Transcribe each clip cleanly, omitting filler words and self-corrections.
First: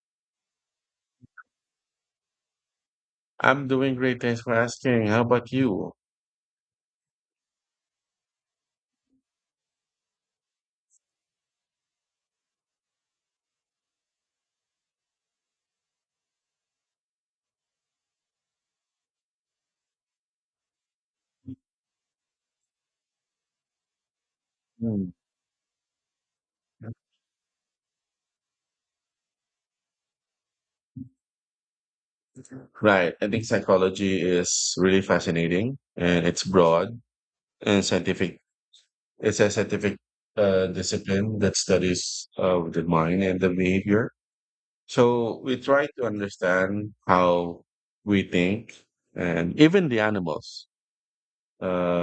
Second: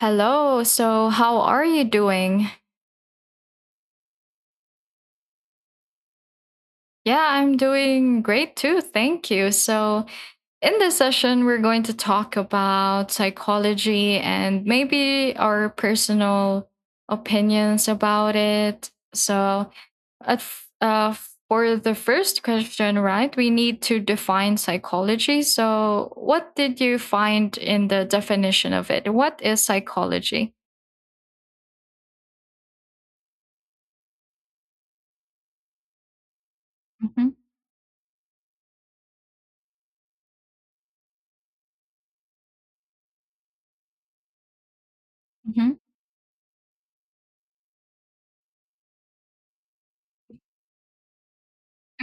Hello. So, how are you doing? I'm doing great. Thanks for asking. How about you? Yeah, I'm doing great too. Thank you. So, in this session, we're going to talk about psychology and maybe our personal opinions about it. So, at, f- uh, for the first question, right, we need to define Hmm. psychology. So, what did you find in the definition of it? What is psychology? Right. I think psychology is really fascinating and it's broad Mm-hmm. and scientific. It's a scientific discipline that studies the mind and the behavior. So we Mm-hmm. try to understand how we think and even the animals,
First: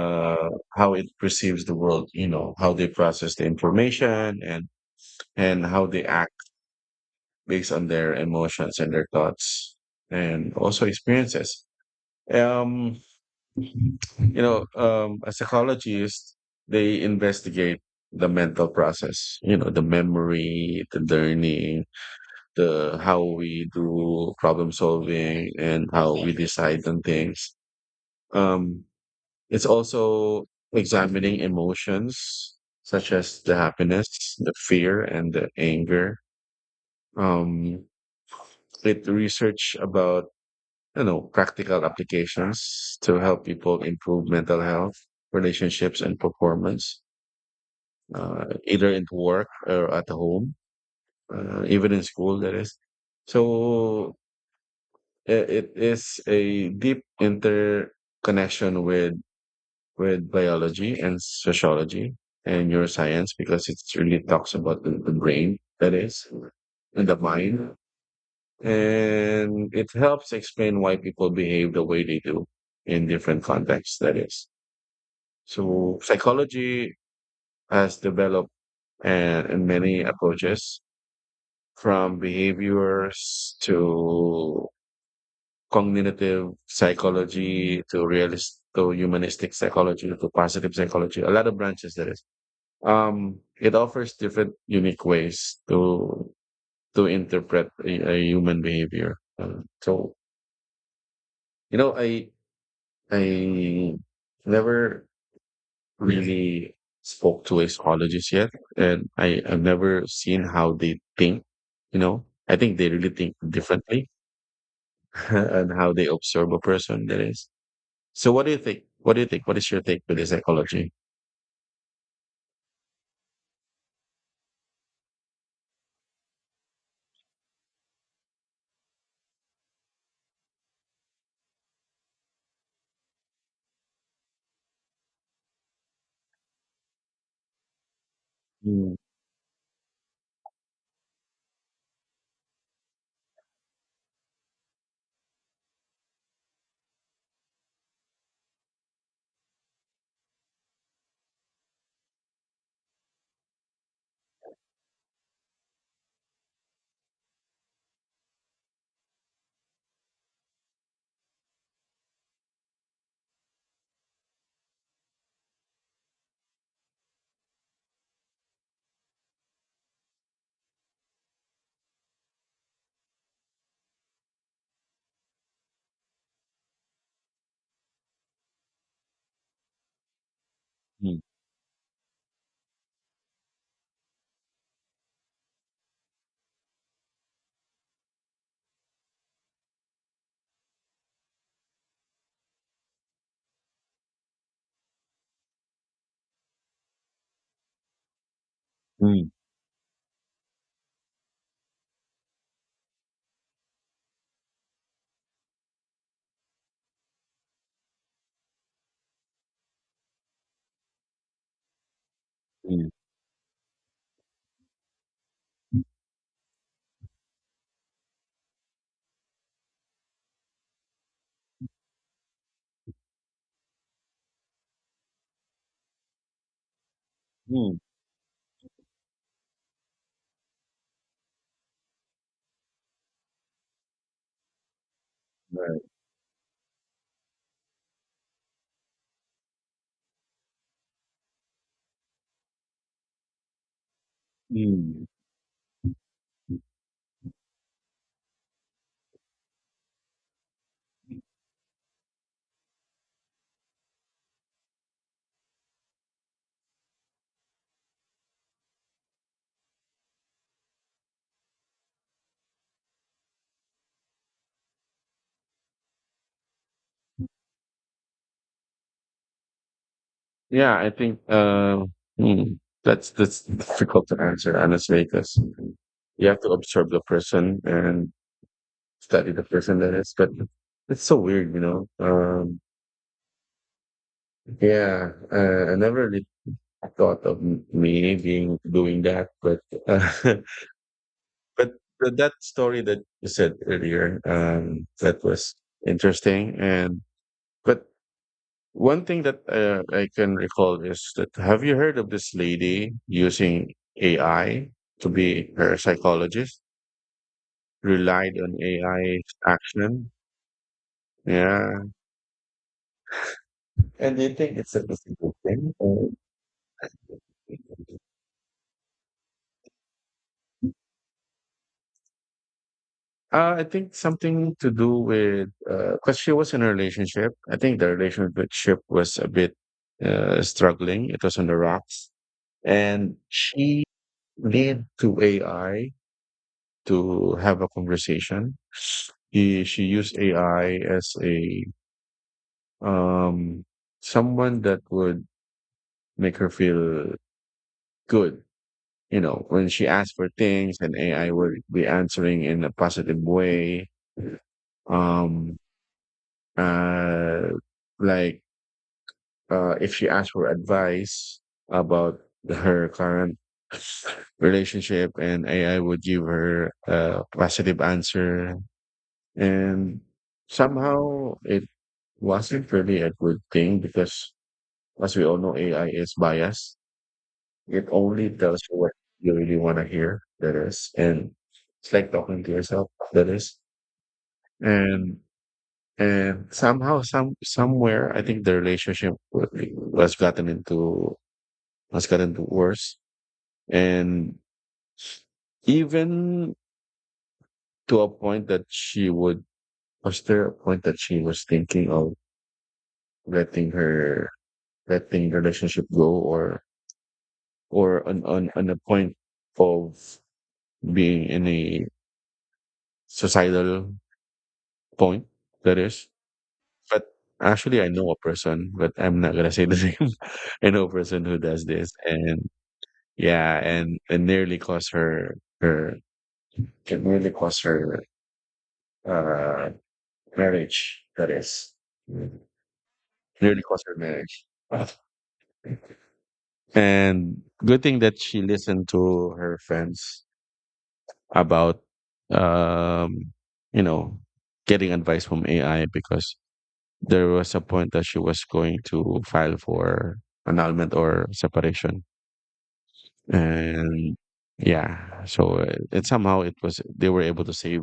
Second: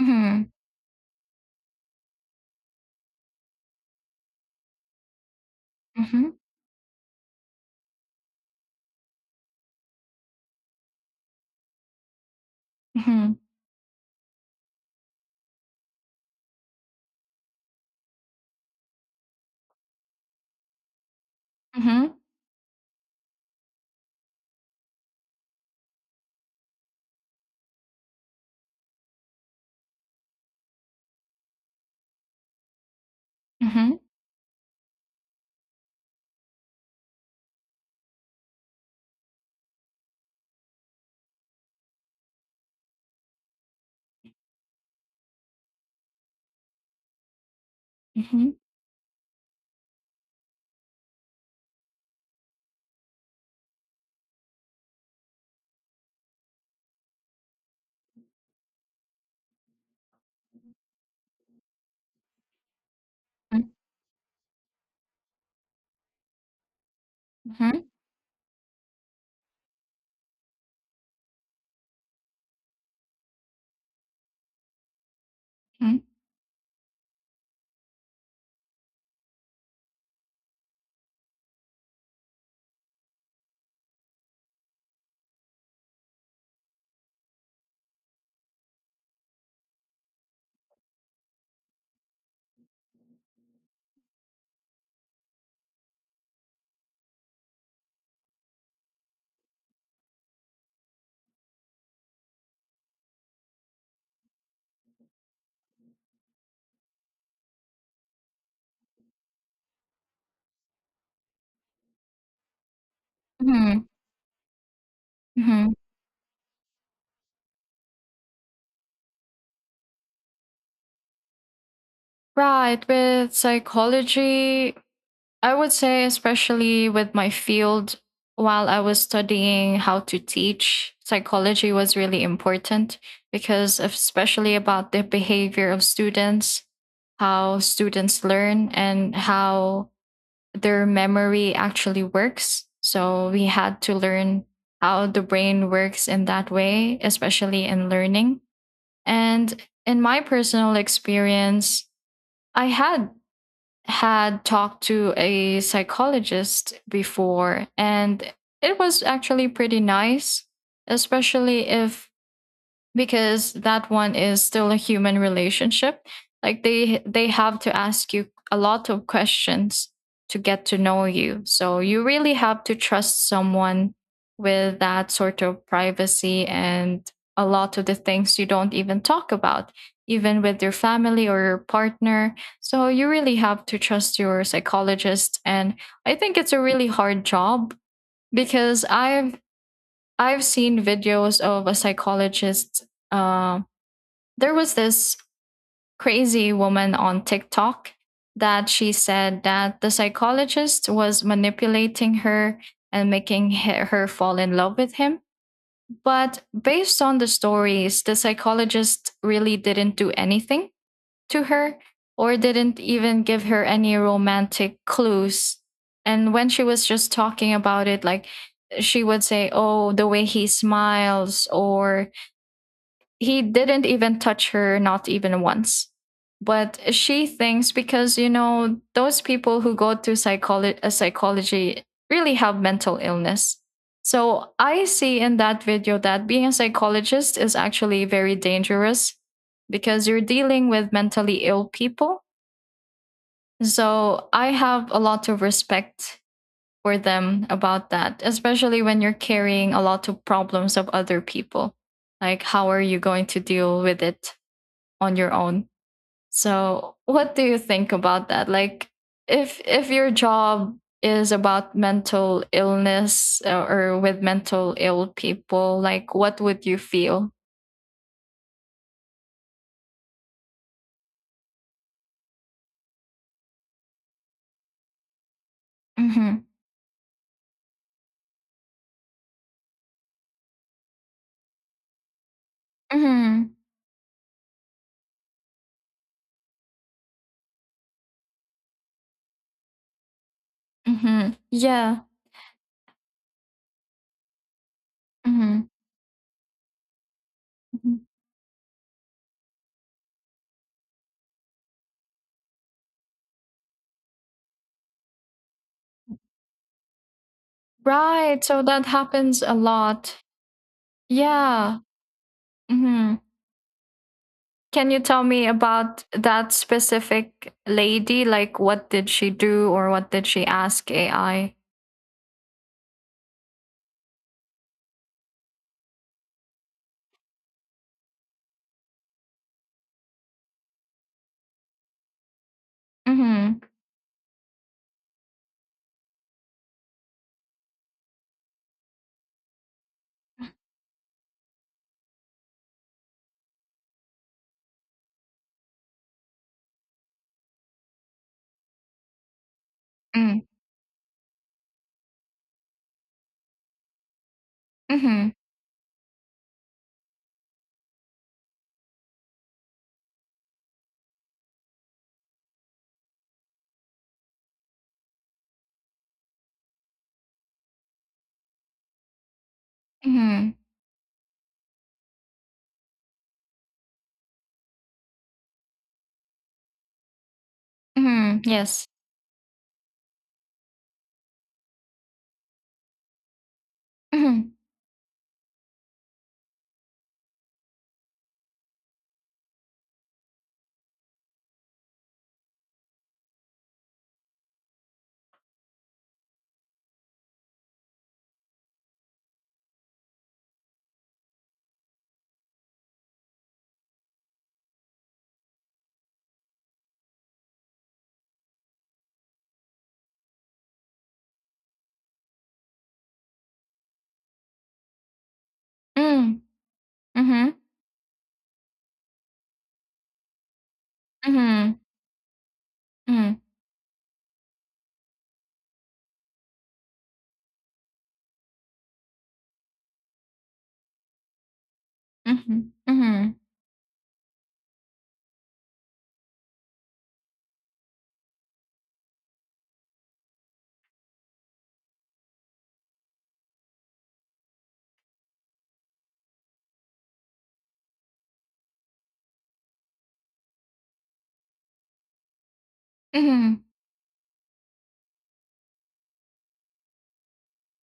Mm-hmm. how it perceives the world, you know, how they process the information and how they Mm-hmm. act, based on their emotions and their thoughts and also experiences. Um, Mm-hmm. A psychologist, they investigate the mental process, you know, the memory, the learning, Mm-hmm. the how we do problem solving and how we decide on things. Um, it's also examining emotions such as the Mhm. happiness, the fear, and the anger. Um, it research about, you know, practical applications to help people improve mental health, relationships, and performance, Mhm. either in work or at home, even in school, that is. So it is a deep interconnection with biology and sociology and neuroscience Mm. because it really talks about the brain, that is, and the mind. Mhm. And it helps explain why people behave the way they do in different contexts, that is. Mhm. So psychology has developed and many approaches, from behaviors to cognitive psychology to realist to humanistic psychology to positive psychology, a lot of branches, that is. It offers different unique ways to interpret a human behavior. So you know i I never really spoke to a psychologist yet, and I have never seen how they think. You know, I think they really think Mhm. differently and Mhm. how they observe a person. That is. So, what do you think? What do you think? What is your take with the psychology? Right, with psychology, I would say, especially with my field, while I was studying how to teach, psychology was really important because, especially about the behavior of students, how students learn, Mm, and how their memory actually works. So, we had to learn how the brain works in that way, especially in learning. And in my personal experience, I had talked to a psychologist before, and it was actually pretty nice, especially if, because that one is still a human relationship. Like, they have to ask you a lot of questions to get to know you, so you really have to trust someone with that sort of privacy and a lot of the things you don't even talk about even with your mm, family or your partner. So you really have to trust your psychologist. And I think it's a really hard job because I've seen videos of a psychologist. uh, there was this crazy woman on TikTok that she mm, said that the psychologist was manipulating her and making her fall in love with him. But based on the stories, the psychologist really didn't do anything to her or didn't mm, even give her any romantic clues. And when she was just talking about it, like, she would say, "Oh, the way he smiles," or he didn't even touch her, not even once. But she thinks, mm, because you know those people who go to psychology really have mental illness. So I see in that right, video that being a psychologist is actually very dangerous because you're dealing with mentally ill people. So I have a mm. lot of respect for them about that, especially when you're carrying a lot of problems of other people. Like, how are you going to deal with it on your own? So, what do you think about that? Like, if your job is about mental illness, or with mental ill people, like, what would you feel? Yeah, I think that's difficult to answer honestly because you have Mhm. to observe the person and study the person, that is, but it's so weird, you know. Mhm. Yeah, I never really thought of me being doing that, but uh, Mhm. but Yeah. That story that you said earlier, that was Mhm. interesting. And but Mhm. one thing that I can recall is that, have you heard of this lady using AI to be her psychologist? Relied Right. on So that AI 's happens a action. lot. Yeah. Yeah. Mhm. And do you think Can you it's a tell good me thing? about Or that specific lady? Like, what did she do or what did she ask AI? I think something to do with, because she was in a relationship. I think the relationship was a bit struggling. It was on the rocks, and Mm-hmm. she leaned to AI to have a conversation. He, she used AI as a um, someone that would make her feel good. You know, when she asked for Mm-hmm. things, and AI would be answering in a positive way. Mm-hmm. Um, uh, like, if she asks for advice about her current relationship and AI would give her a positive answer. And Mhm. somehow it wasn't really a good thing because, as we all know, AI is biased. It only Mhm. tells you Yes. what you really want to hear. That is. And it's like talking to yourself. That is. Mhm. and and somehow, somewhere, I think the relationship was gotten into has gotten worse. And even to a point that was there a point that she was thinking of letting her, letting relationship go, or, on a point of being in a societal point, that is. Mm. But Mhm. actually, I know a person, but I'm not going to say the name. I know a person who does Mhm. this. And Mhm. yeah, and nearly cost her, it nearly cost her, uh, marriage, that is. Mhm. Mhm. Nearly caused her marriage. And good thing that she listened to her friends about, um, you know, getting advice from AI, because there was a point that she was going to file for annulment or separation. Mhm. And yeah, so it somehow it was, they were able to save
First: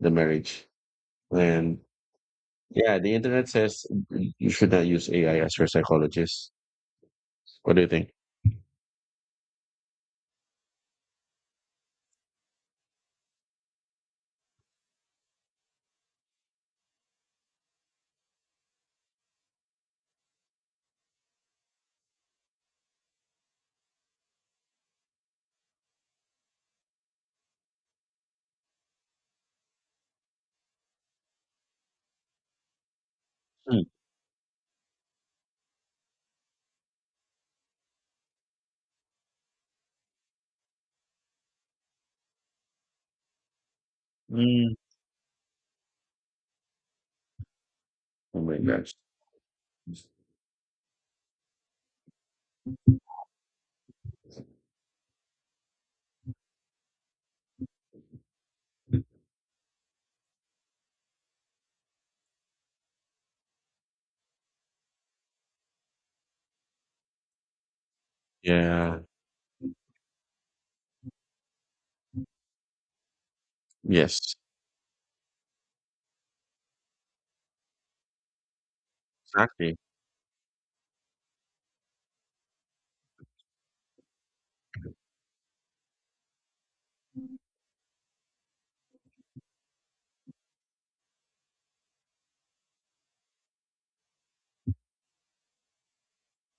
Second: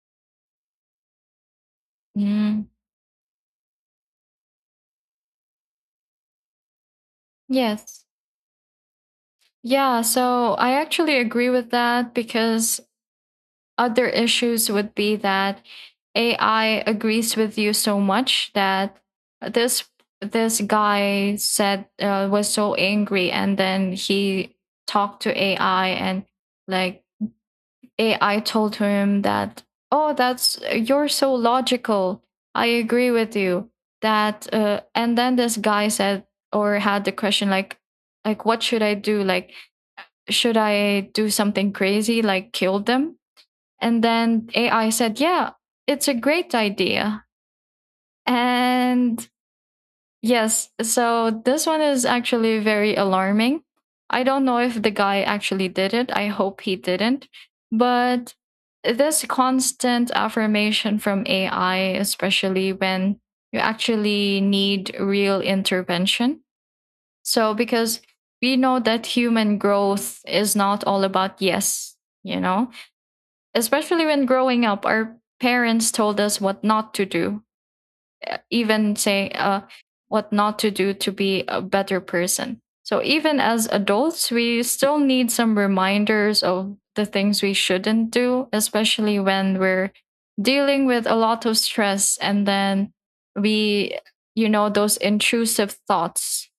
the marriage. And Mm. yeah, the internet says you should not use AI as your psychologist. What do you Yes. think? Yeah, so I actually agree with that because other issues would be that AI agrees with you so much that this this guy said, was so angry, and then he talked to AI, and like, AI told him that, "Oh, that's, you're so logical. I agree with you." Mm, That and then this guy said, or had the question like, what should I do? Like, should I do something crazy like kill them? And then mm. AI said, "Yeah, it's a great idea." Oh my gosh. And yes, so this one is actually very alarming. I don't know if the guy actually did it. I hope he didn't. But this constant affirmation from AI, especially when you actually need real intervention. So, because we know Yeah. that human growth is not all about yes, you know, especially when Yes. growing up, our parents told us what not to do, even say, Exactly. what not to do to be a better person. So even as adults, we still need some reminders of the things we shouldn't do, especially when we're dealing with a lot of stress. And then we, those intrusive thoughts.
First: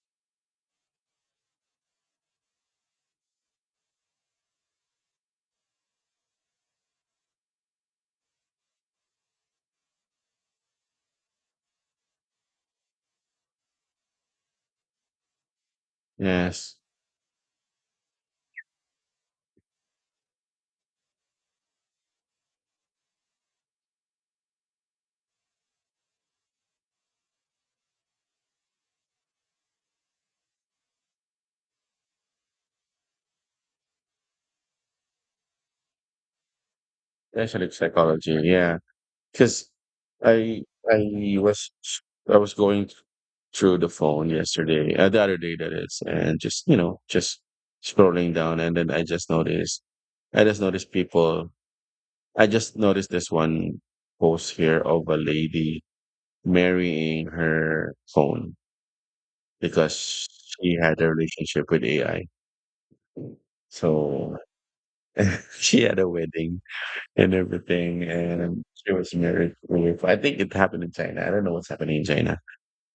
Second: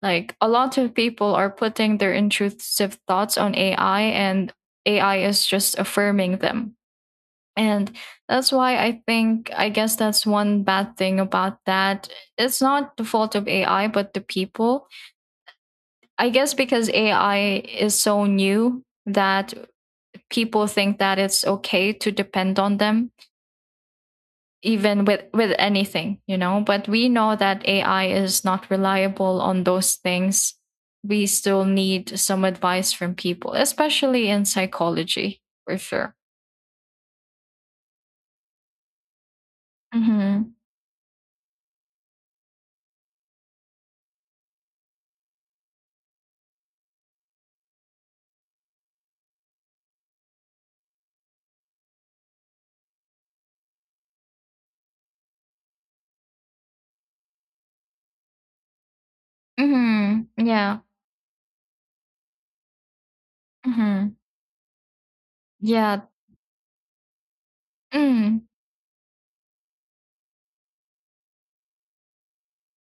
Like, a lot of people are putting their intrusive thoughts on AI, and AI is just affirming them. And that's why I think, I guess that's one bad thing about that. It's not the fault of AI, but the people. I guess Yes. because AI is so new that people think that it's okay to depend on them, even with anything. But we know that AI is not reliable on those things. We still need some advice from people, especially in psychology, for sure. Actually, psychology. Yeah. Because Mm-hmm. I I was I was going through the phone yesterday, the other day, that is, and just, you know, just scrolling down, and then I just noticed people. I just noticed this one post here of a lady marrying her phone because Mm-hmm. she Yeah. had a relationship with AI. Mm-hmm. So, she had Yeah. a wedding and everything, Mm. and she was married with, I think it happened in China. I don't know what's happening in China.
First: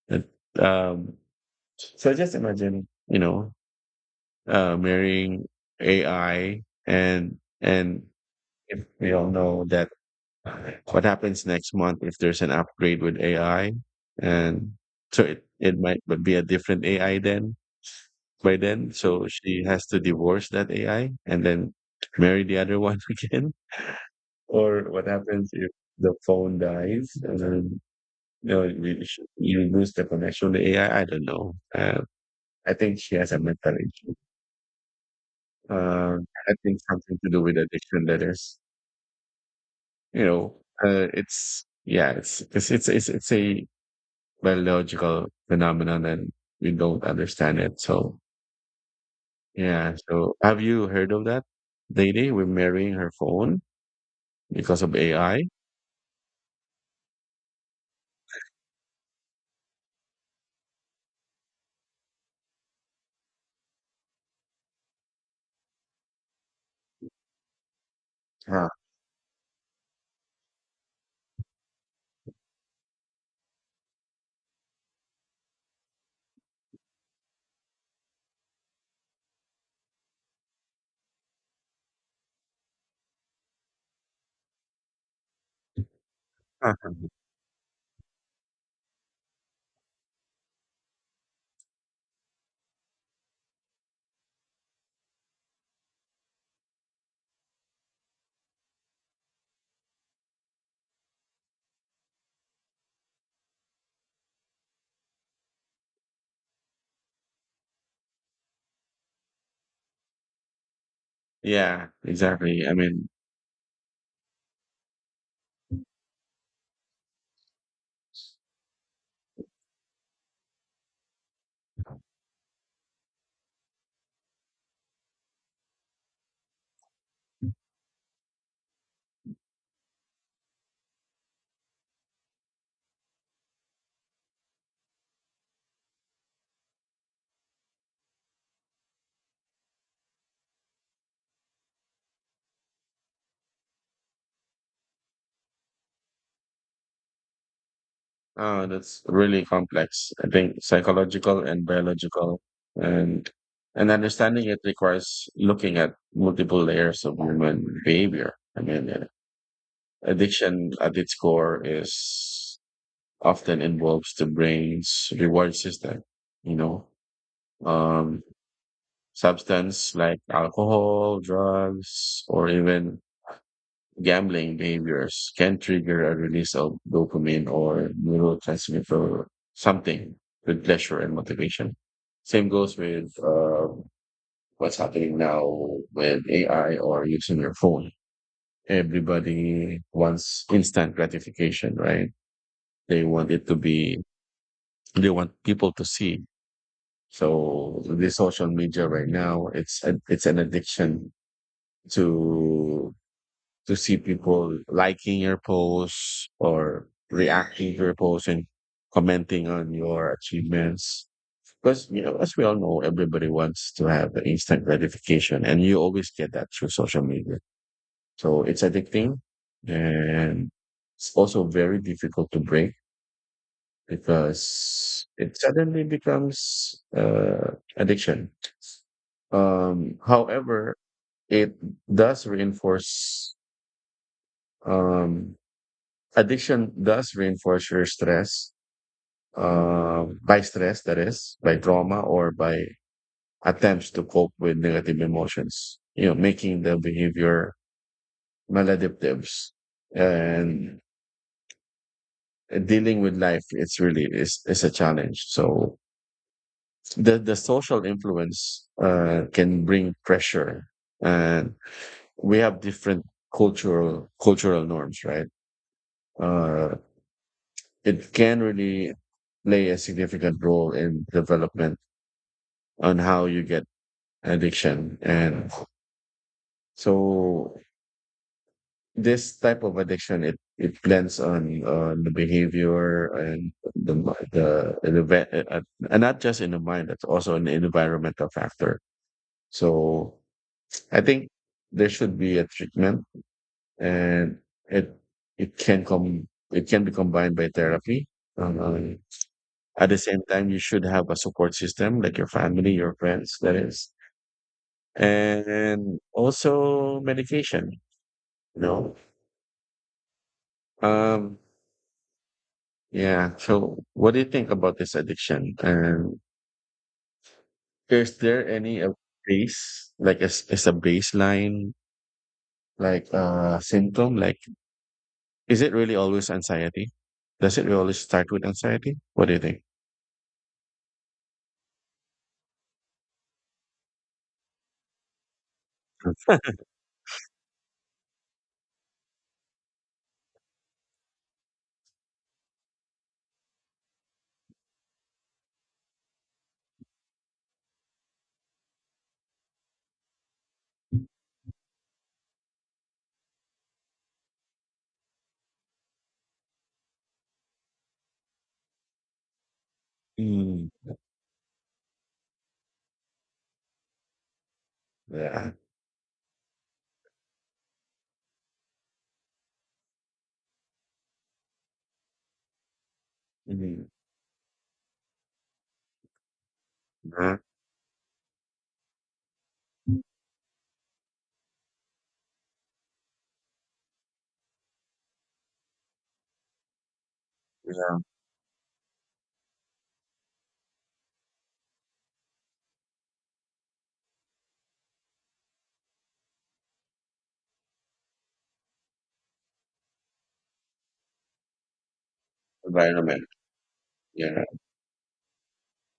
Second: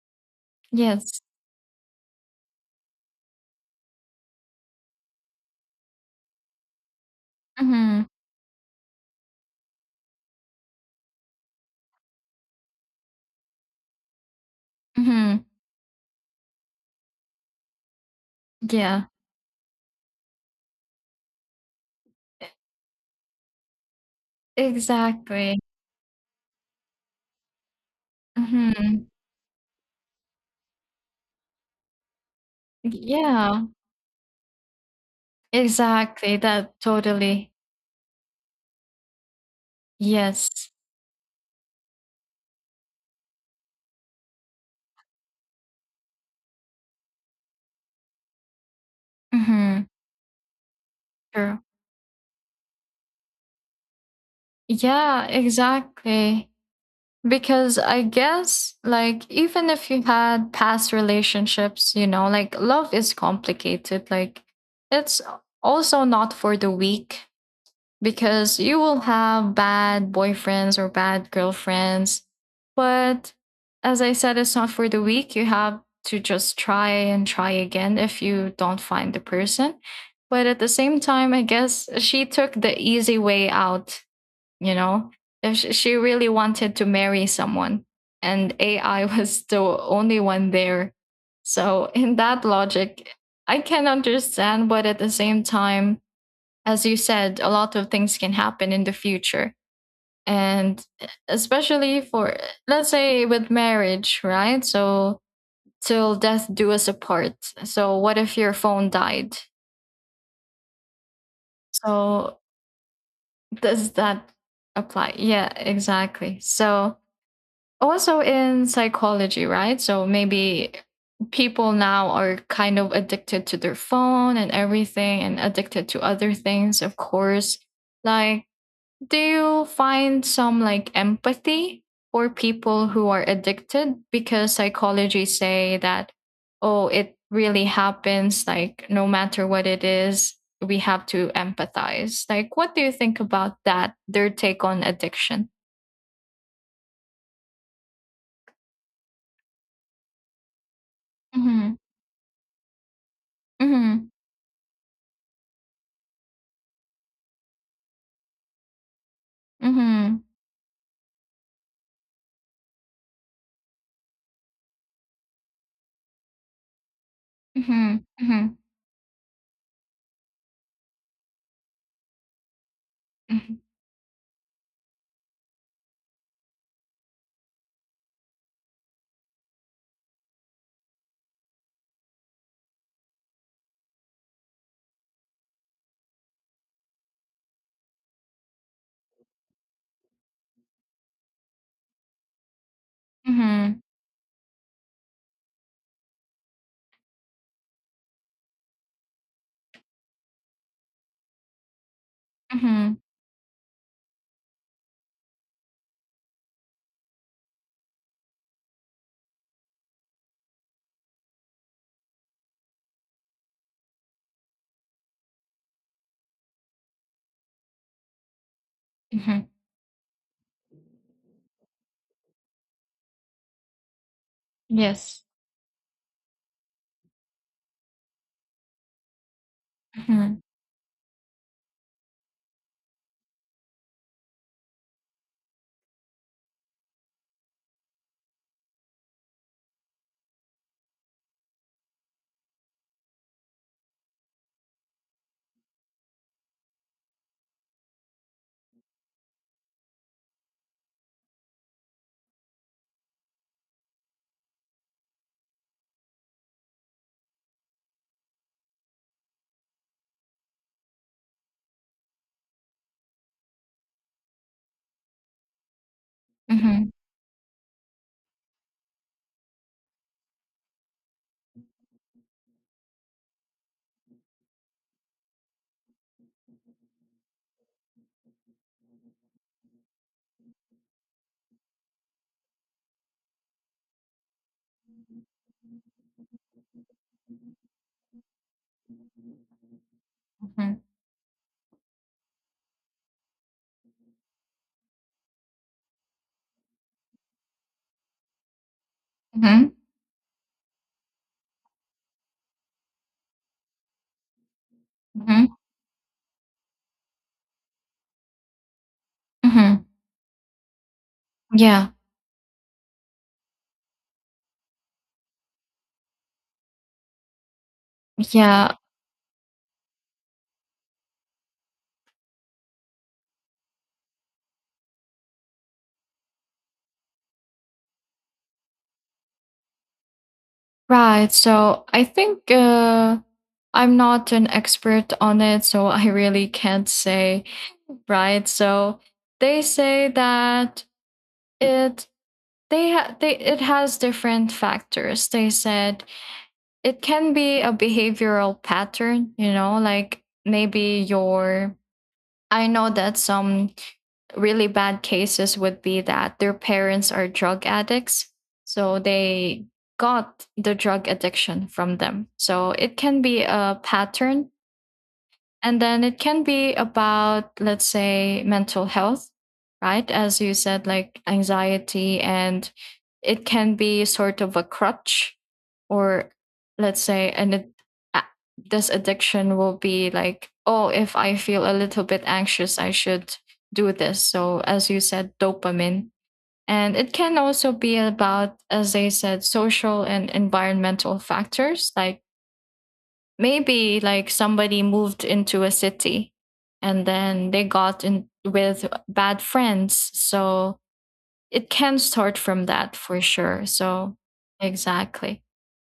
But, um, Yes. so just imagine, you know, marrying AI, and Mhm. if we all know that, what happens next month if there's an upgrade with AI, and so Mhm. it might but be a different AI then by then. Yeah, So she has to divorce that AI and then marry the other one again. Or what happens exactly. if the phone dies and then, you know, Mhm. You lose the connection to AI? I don't know. I think she has a Yeah, mental issue. Uh, exactly. I That, think something to do totally. with addiction, that is. You Yes. know, it's yeah, it's a biological phenomenon and we don't understand it. So Mhm. yeah. So have you heard of that True. lady? We're marrying her phone because of Yeah, AI. exactly. Because I guess, like, even if you had past relationships, like, love is complicated. Like, it's also not for the weak because Huh. you will have bad boyfriends or bad girlfriends. But, as I said, it's not for the weak. You have to just try and try again if you don't find the person. But at the same time, I guess she took the easy way out, you know? If she really wanted to marry someone, and AI was the only one there. So, in that logic, I can understand, but at the same time, as you said, a lot of things can happen in the future. And especially for, let's say, with marriage, right? So, till death do us apart. So, what if your phone died? Yeah, So, exactly. I mean, does that apply? Yeah, exactly. So, also in psychology, right? So, maybe people now are kind of addicted to their phone and everything, and addicted to other things, of course. Like, do you find some, like, empathy for people who are addicted? Because psychology say that, oh, it really happens, like, no matter what it is, we have to empathize. Like, what do you think about that? Their take on addiction? ah, that's really complex. I think psychological and Mm-hmm. biological and and Mm-hmm. understanding it requires looking at multiple layers of human behavior. I mean, Mm-hmm. addiction at its core is often involves the brain's reward system, you know, Mm-hmm. um, Mm-hmm. substance like alcohol, drugs, or even gambling behaviors can trigger a release of dopamine or neurotransmitter, something with pleasure and motivation. Same goes with what's happening now with AI or using your phone. Everybody wants instant gratification, right? They want it to Mm-hmm. be, they want people to see. So the social media right now, it's an addiction to Mm-hmm. to see people liking your posts or reacting to your posts and commenting on your achievements. Because, you know, as we all know, everybody wants to have the instant gratification and you always get that through social media. So it's addicting Mm-hmm. and it's also very difficult to break because Yes. it suddenly becomes addiction. Mm-hmm. However, it does reinforce um, addiction does reinforce your stress, that is, by trauma or by attempts to cope with negative emotions, you know, making the behavior maladaptive and dealing with life. It's really, is a challenge. So the social influence, can bring pressure, and we have different cultural norms, right? Uh, Mm-hmm. it can really play a significant role in development, on how you get addiction. And so this type of addiction, it blends on the behavior and the mi- the and, the, ve- and not just in the mind. That's also an environmental factor. So Mm-hmm. I think there should be a treatment, and it it can come it can be combined by therapy. um, Mm-hmm. at the same time, you should have a support system, like your family, your friends, that is, and also medication, you know. Mm-hmm. um Yeah. yeah. So what do you think about this addiction? And is there Yeah. any a base, like, as a baseline, like, symptom, like, is it really always anxiety? Does it always start with anxiety? What do you think? Right. So I think, I'm not an expert on it, so I really can't say. Right. So they say that it it has different factors. They said it can be a behavioral pattern. Like, maybe your, I know that some really bad cases would be that their parents are drug addicts. So they got the Mm, drug addiction from them. So it can be a pattern. yeah, And then it can be about, let's say, mental health, right? As you said, like, anxiety. And it can mm, be sort of a crutch, or let's say, yeah, and a- this addiction will be like, oh, if I feel a little bit anxious, I should do this. So, as you said, dopamine. And it can also be yeah, about, as they said, social and environmental factors, like, maybe, like, somebody moved into a city, and then they got in with bad friends, so it can start from that for environment, sure. So yeah. exactly.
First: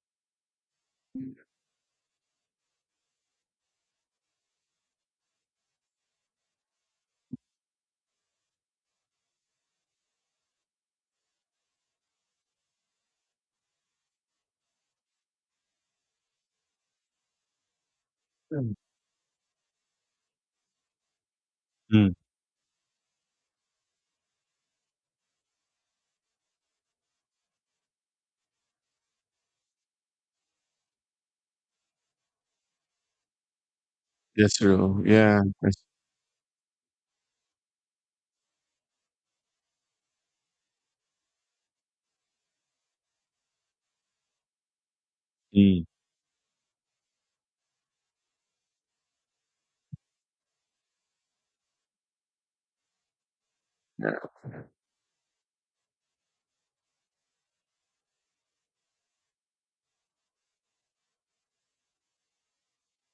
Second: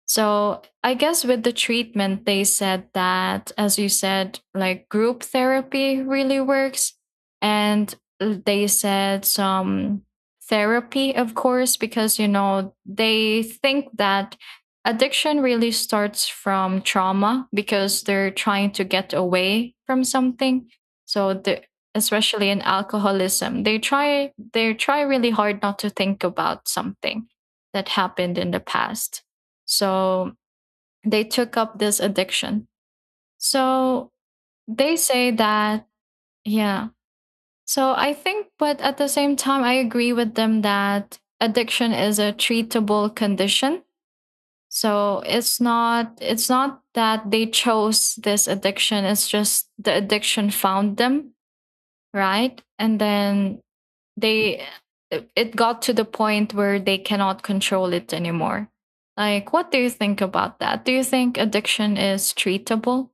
So I guess with the treatment, they said that, as you said, like, group therapy really works. And they said some therapy, of course, because, they think that addiction really starts from trauma because they're trying to get away from something. So, the Mm. especially in alcoholism, they try really hard not to think about something that happened in the past, so they took up this addiction. So That's they true, say yeah, that's- that, yeah. So I think, but at the same time, I agree with them that addiction is a treatable condition. So it's mm. not it's not that they chose this addiction, it's just the addiction found them, right? And then they it got to the point where they cannot control it anymore. Like, what do you think about that? Do you think addiction is treatable?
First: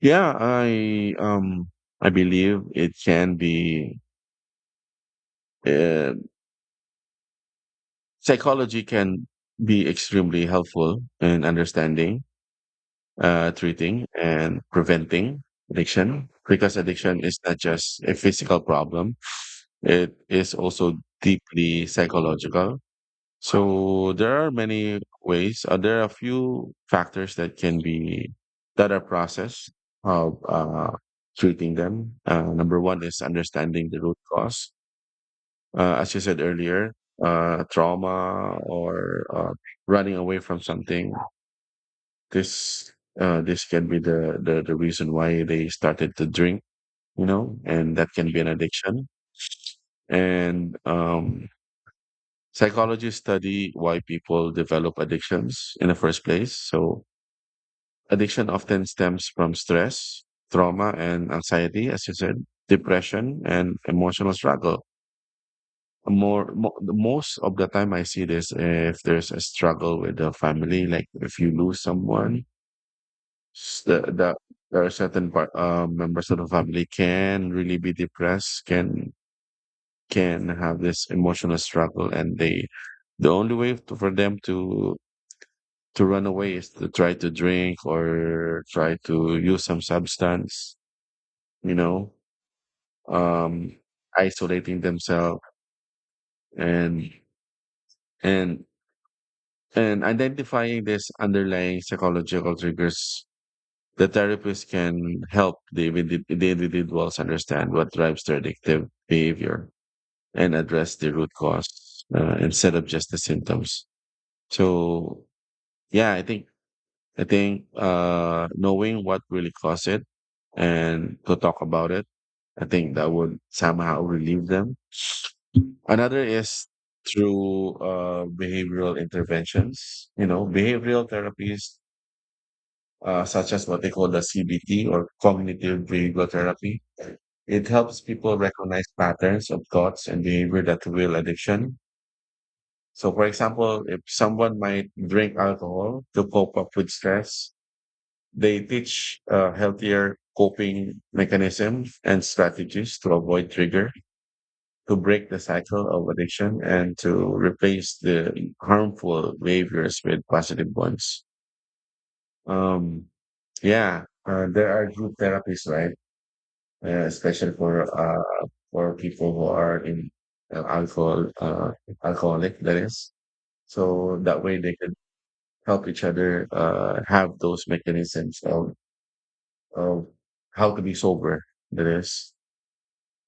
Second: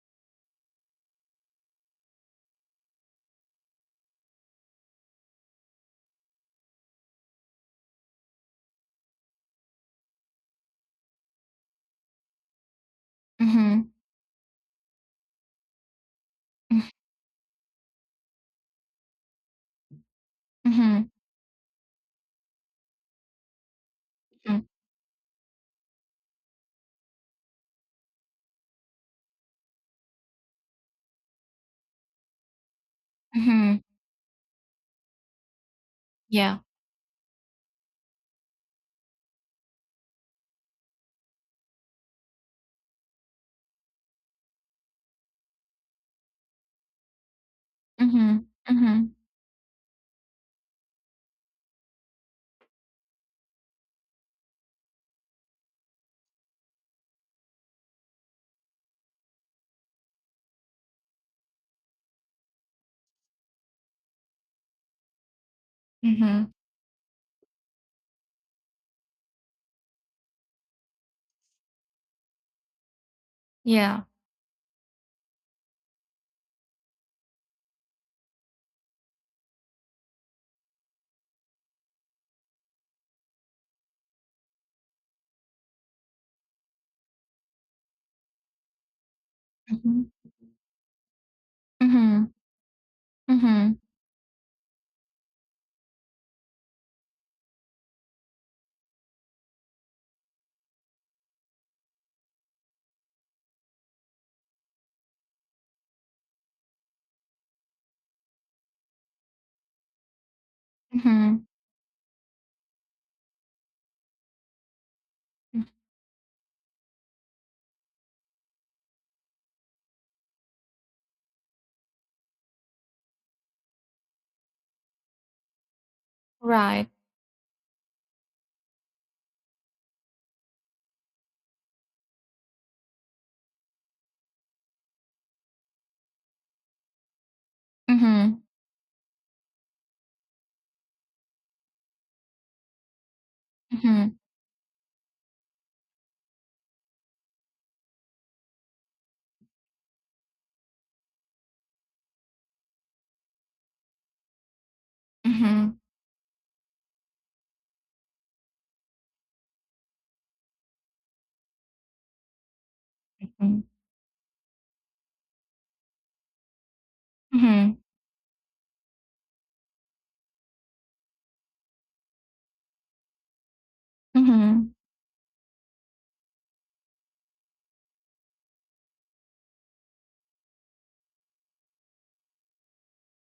Yeah, I believe it can be. uh, Psychology can be extremely helpful in understanding, Mm-hmm. treating, and preventing addiction, because addiction is not just a physical problem; it is also Mm-hmm. deeply psychological. So there are many ways. There are a few factors that can be that are processed of, treating them. Number one is Mm-hmm. understanding the root cause. As you said Yeah. earlier, trauma or running away from something. This this can be the reason why they started to drink. You know, and that can Mm-hmm. be an Mm-hmm. addiction. And Psychologists study why people develop addictions in the first place. So, addiction often stems from stress, trauma, and anxiety, as you said, depression, and emotional struggle. Mm-hmm. Most of the time, I see this if there's a struggle with the family, like if you lose someone, s- the, Yeah. the there are certain members of the family can really be depressed, can have this emotional struggle, and the only way for them to run away is to try to drink or try to use some Mm-hmm. substance you know Mm-hmm. um Mm-hmm. isolating themselves and and and identifying these underlying psychological triggers. The therapist can help the individuals understand what drives their addictive behavior and address the root Mm-hmm. cause instead of just the symptoms. so Mm-hmm. yeah i think I think knowing what really caused it and to talk about it, I think that would somehow relieve them. Another is Right. through behavioral interventions, you know, behavioral therapies, such as what they call the CBT, or cognitive behavioral therapy. It helps people Mm-hmm. recognize patterns of thoughts and behavior that reveal addiction. So, for example, if Mm-hmm. someone might drink alcohol to cope up with stress, they teach healthier coping mechanisms and strategies to avoid trigger, to break the Mm-hmm. cycle of addiction, and to replace the harmful behaviors with positive ones. Um, yeah, there are group therapies, right? Especially Mm-hmm. For people who are in uh, alcohol uh, alcoholic, that is. So that way Mm-hmm. they can help each other have those mechanisms of how to be sober, that is.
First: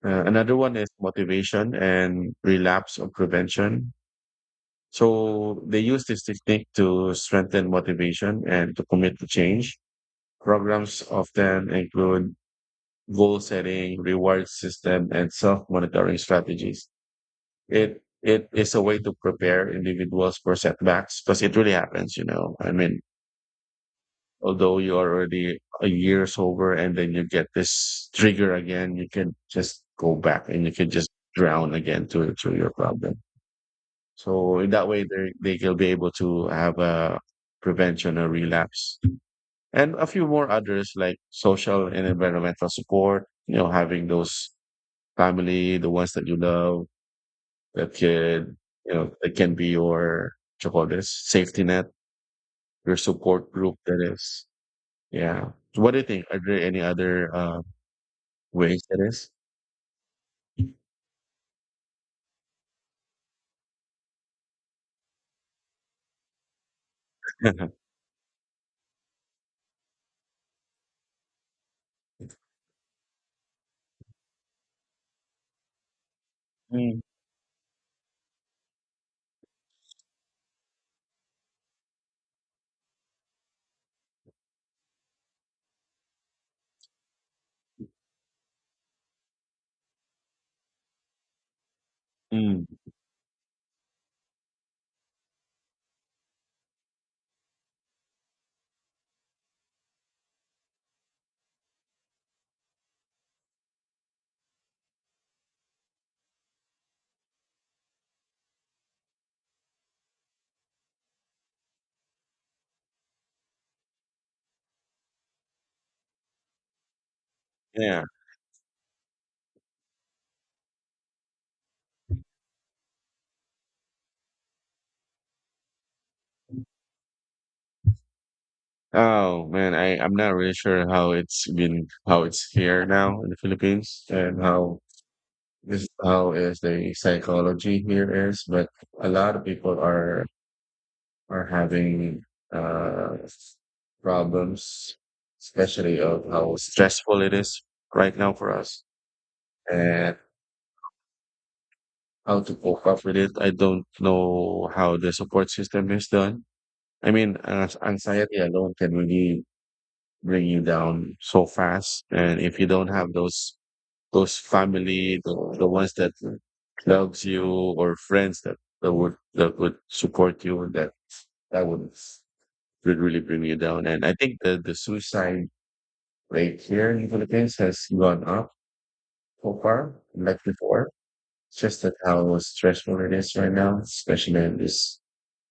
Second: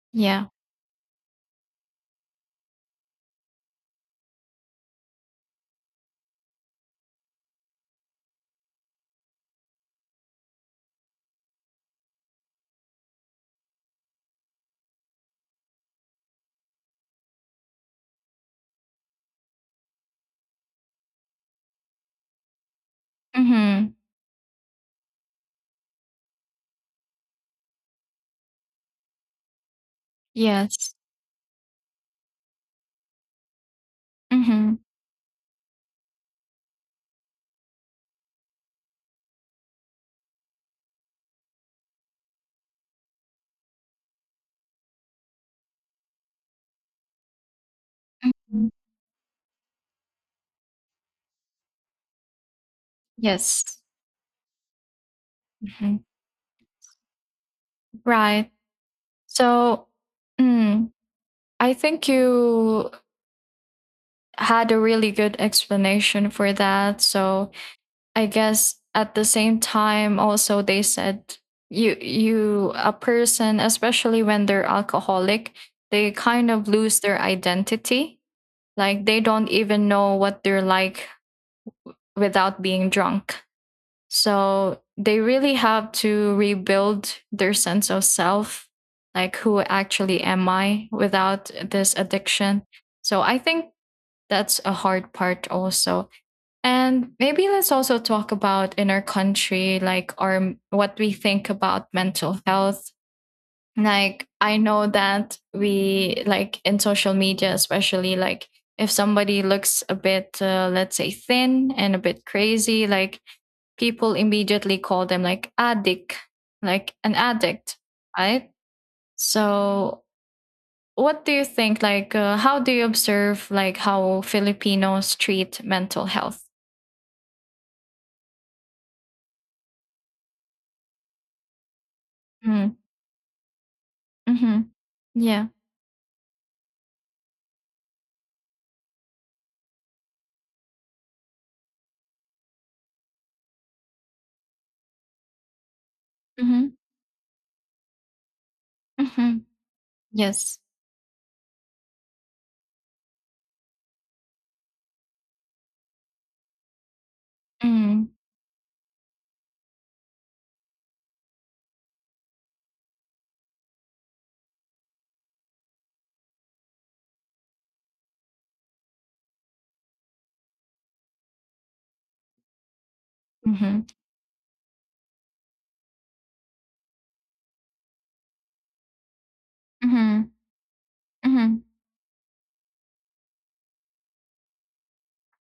Yeah. Another one is motivation and relapse or prevention. So they use this technique to strengthen motivation and to commit to change. Programs often include goal setting, reward system, and self-monitoring strategies. It is a way to prepare individuals for setbacks because it really happens, you know. I mean, Mm-hmm. although you're already a year sober and then you get this trigger again, you can just go back and you can Yes. just drown again to your problem. So in Mm-hmm. that way, they will be able to have a prevention or relapse, and a few more others like social and environmental support, you know, having those family, the ones that you love, that can, Mm-hmm. you know, that can be your, what you call this, safety net, your support group Yes. that is. Yeah. So what Mhm. do you think? Are there any other Right. ways that is? So, mm, I think you had a really good explanation for that. So, I guess at the same time, also they said, you, a person, especially when they're alcoholic, they kind of lose Mm, their identity. Like, they don't even know what they're like without being drunk. So they really have to rebuild their sense of self, like, who actually am I without this addiction? mm, So I think that's a hard part also. And maybe let's also talk about in our country, like, our what we think about mental health. Like, I know that we, like, in social media, especially, like, if somebody looks a bit, let's say, thin and a bit crazy, like, people immediately call them, like an addict, yeah. right? So, what do you think? Like, how do you observe, like, how Filipinos treat mental health? Oh man, I'm not really sure how it's been how it's Mm. here now in the Philippines and Mm-hmm. how Yeah. this how is the psychology here is, but a lot of people are having uh problems, especially of how Mm-hmm. stressful it is right now for us. Mm-hmm. And Yes. how to cope up with it. I don't know how the support system is done. I mean, as Mm. anxiety alone can really bring you down so fast. And if you don't have those family, the ones that loves you or friends that, that would support you, that would really bring you Mm-hmm. down. And I think that the suicide rate here in the Philippines has gone up so far, Mm-hmm. like before. It's Mm-hmm. just that how stressful it is right now, especially in this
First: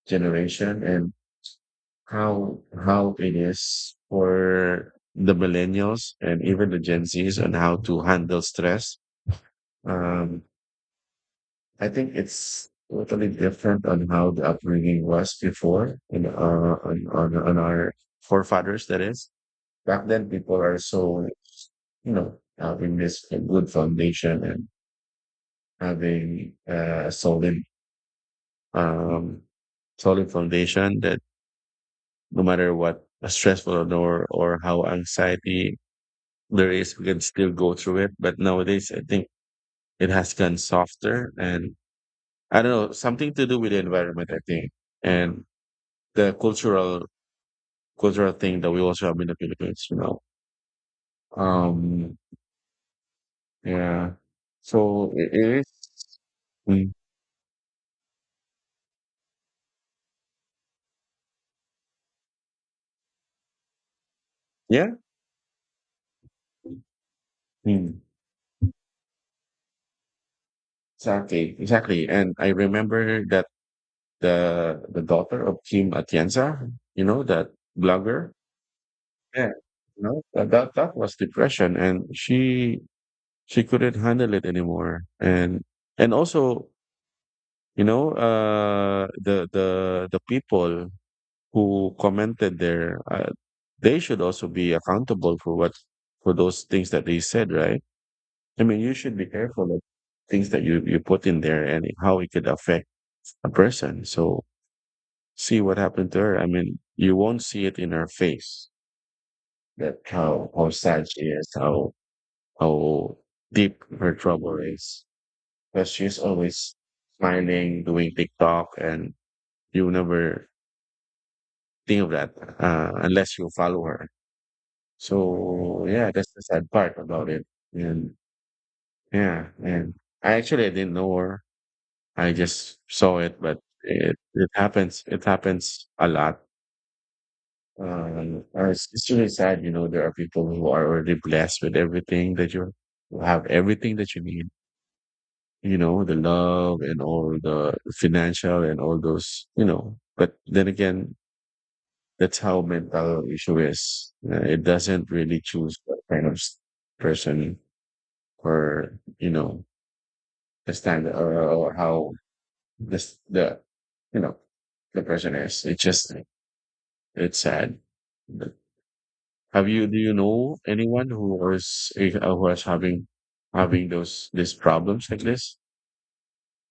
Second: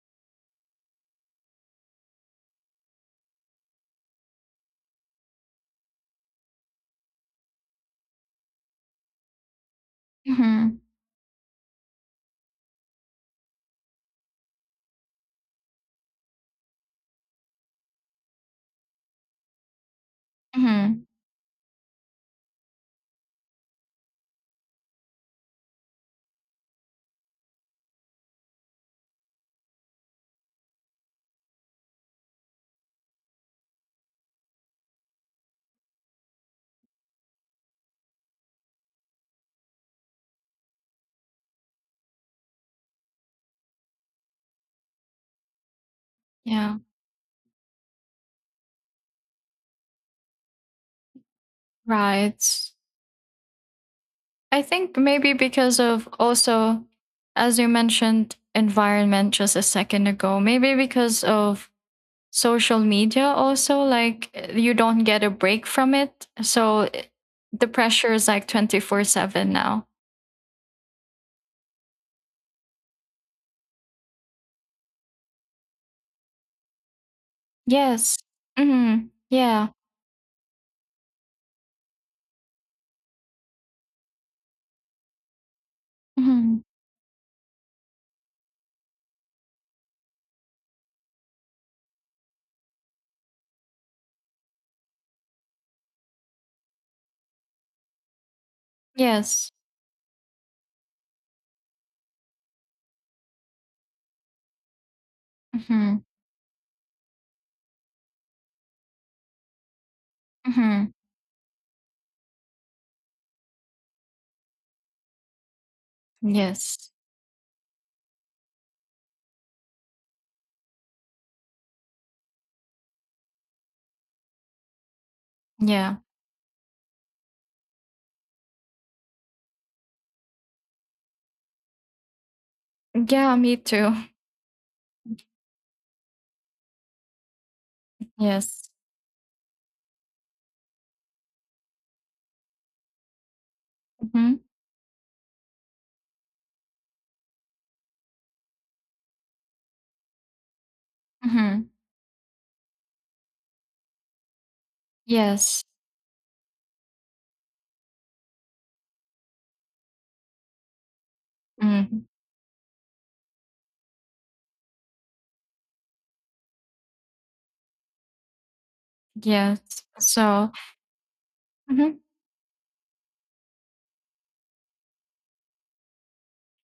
generation, and how how it is for the millennials and even the Gen Zs on how to handle stress. Um, Mm-hmm. I think it's totally different on how the upbringing was before in on our forefathers. That is, back then people are Mm-hmm. so, you know, having this good foundation and having a solid um solid foundation that no matter what stressful or how anxiety there is, we can still go through it. But nowadays, I think it has gone softer, and I don't know, something to do with the environment, I think, and the Yeah. Cultural thing that we also have in the Philippines. You know, um, Right. yeah. I think So maybe it because of, is, also, mm, as you mentioned, environment just a second ago, maybe because of social media also, like, you yeah, don't get a break from it. The mm, pressure is like 24/7 now. exactly, exactly. And I remember that the daughter of Kim Atienza, you know, that Yes. blogger. Mm-hmm. Yeah, Yeah. you know, that that was depression, and she couldn't handle it anymore, and Mm-hmm. also, you know, the people who commented there, they should also be accountable for what, for those things that they said, right? I mean, you should be Yes. careful of things that you put in there and how it could affect a person. So see what Mm-hmm. happened to her. I mean, you won't see it in her face that how Mm-hmm. sad she is, how deep her trouble is because she's always Yes. smiling, doing TikTok, and you never think of that, unless you follow her. So Yeah, yeah, that's the sad part about it. And yeah, and I actually I didn't know her. I just saw yeah, it, me but too. It happens. It happens a lot. Yes. It's really sad, you know. There are people who are already blessed with everything that you have, everything that you Mm-hmm. need, you know, the love and all the financial and all those, you know. But then again, Mm-hmm. that's how mental issue is. It doesn't really Yes. choose what kind of person or, you know, the standard or Mm-hmm. how this, the, you know, the person is. It's sad. But Yes. have you, do you So, know anyone who is, mhm. eh, who is having, having those, these problems like this?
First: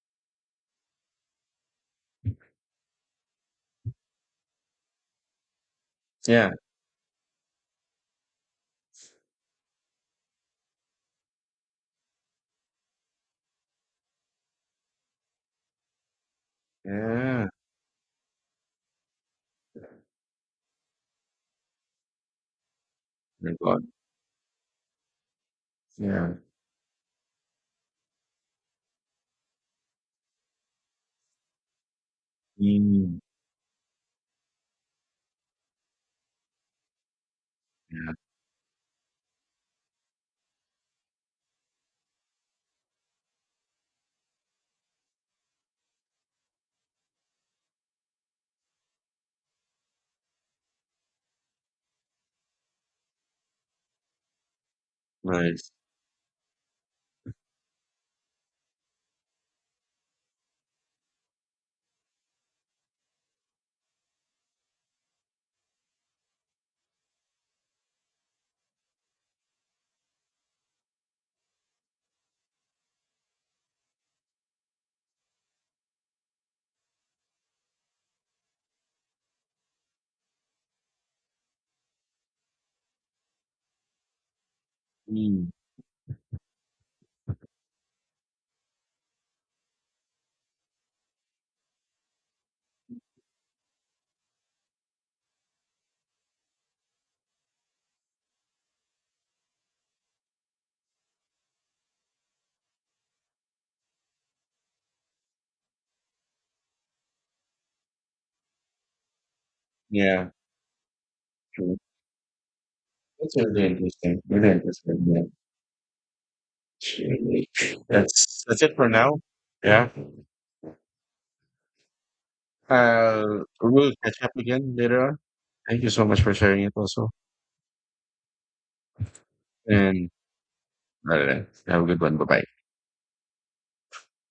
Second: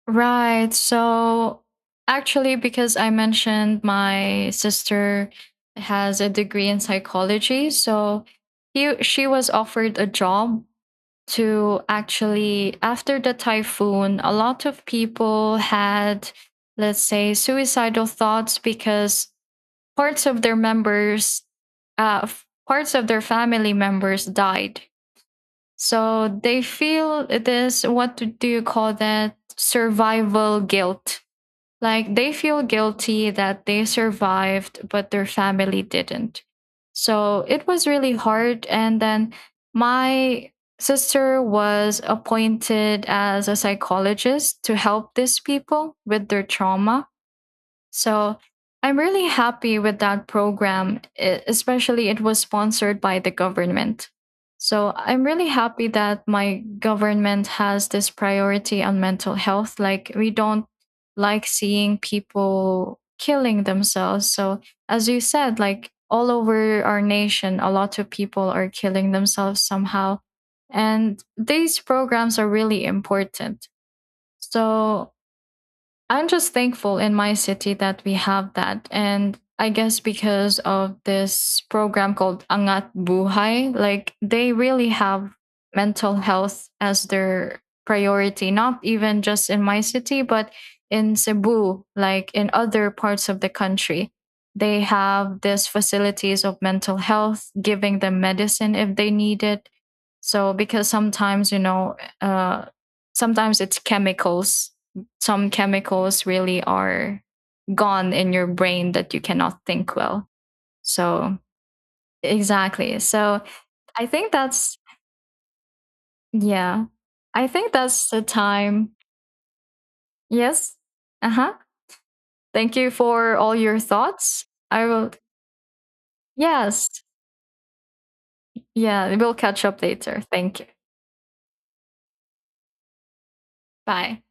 Right. So actually, because I mentioned my sister has a Yeah. degree in psychology, so she was offered a job to, actually, after the typhoon, a lot of people had, let's say, Yeah. suicidal thoughts because parts of their members, parts of their My family God. members died. So Yeah. they feel this, what do you call that? Survival guilt, like, they feel Mm. guilty that they survived, but their family didn't. So it was really Yeah, hard. And then my sister was appointed as a psychologist to help these people with their trauma, so I'm really happy with that program, especially it was sponsored by the government. So I'm really nice. happy that my government has this priority on mental health. Like, we don't like seeing people killing themselves. So, as you said, like, all over our nation, a lot of people are killing themselves somehow. And these programs are really important. So I'm just thankful in my city that we have that. And I guess, because of this program called Angat Buhay, like, they really have Mm, mental health as their priority, not even just in my city, but in Cebu, like, in other parts of the country. They have these facilities of mental health, giving them medicine if they need it. So, because sometimes, sometimes it's chemicals some chemicals really are gone in your brain that you cannot think well. yeah, So, true. exactly. That's So, really I interesting. think Really that's, interesting. Yeah. yeah, I Surely. think that's the That's it for time. now. Yeah. Yes. Uh huh. Thank you for Uh, all your we'll catch up thoughts. again I later will, on. Thank you so much for sharing it yes. also. Yeah, we'll catch up And later. Thank you. I have a good one. Bye bye. Bye.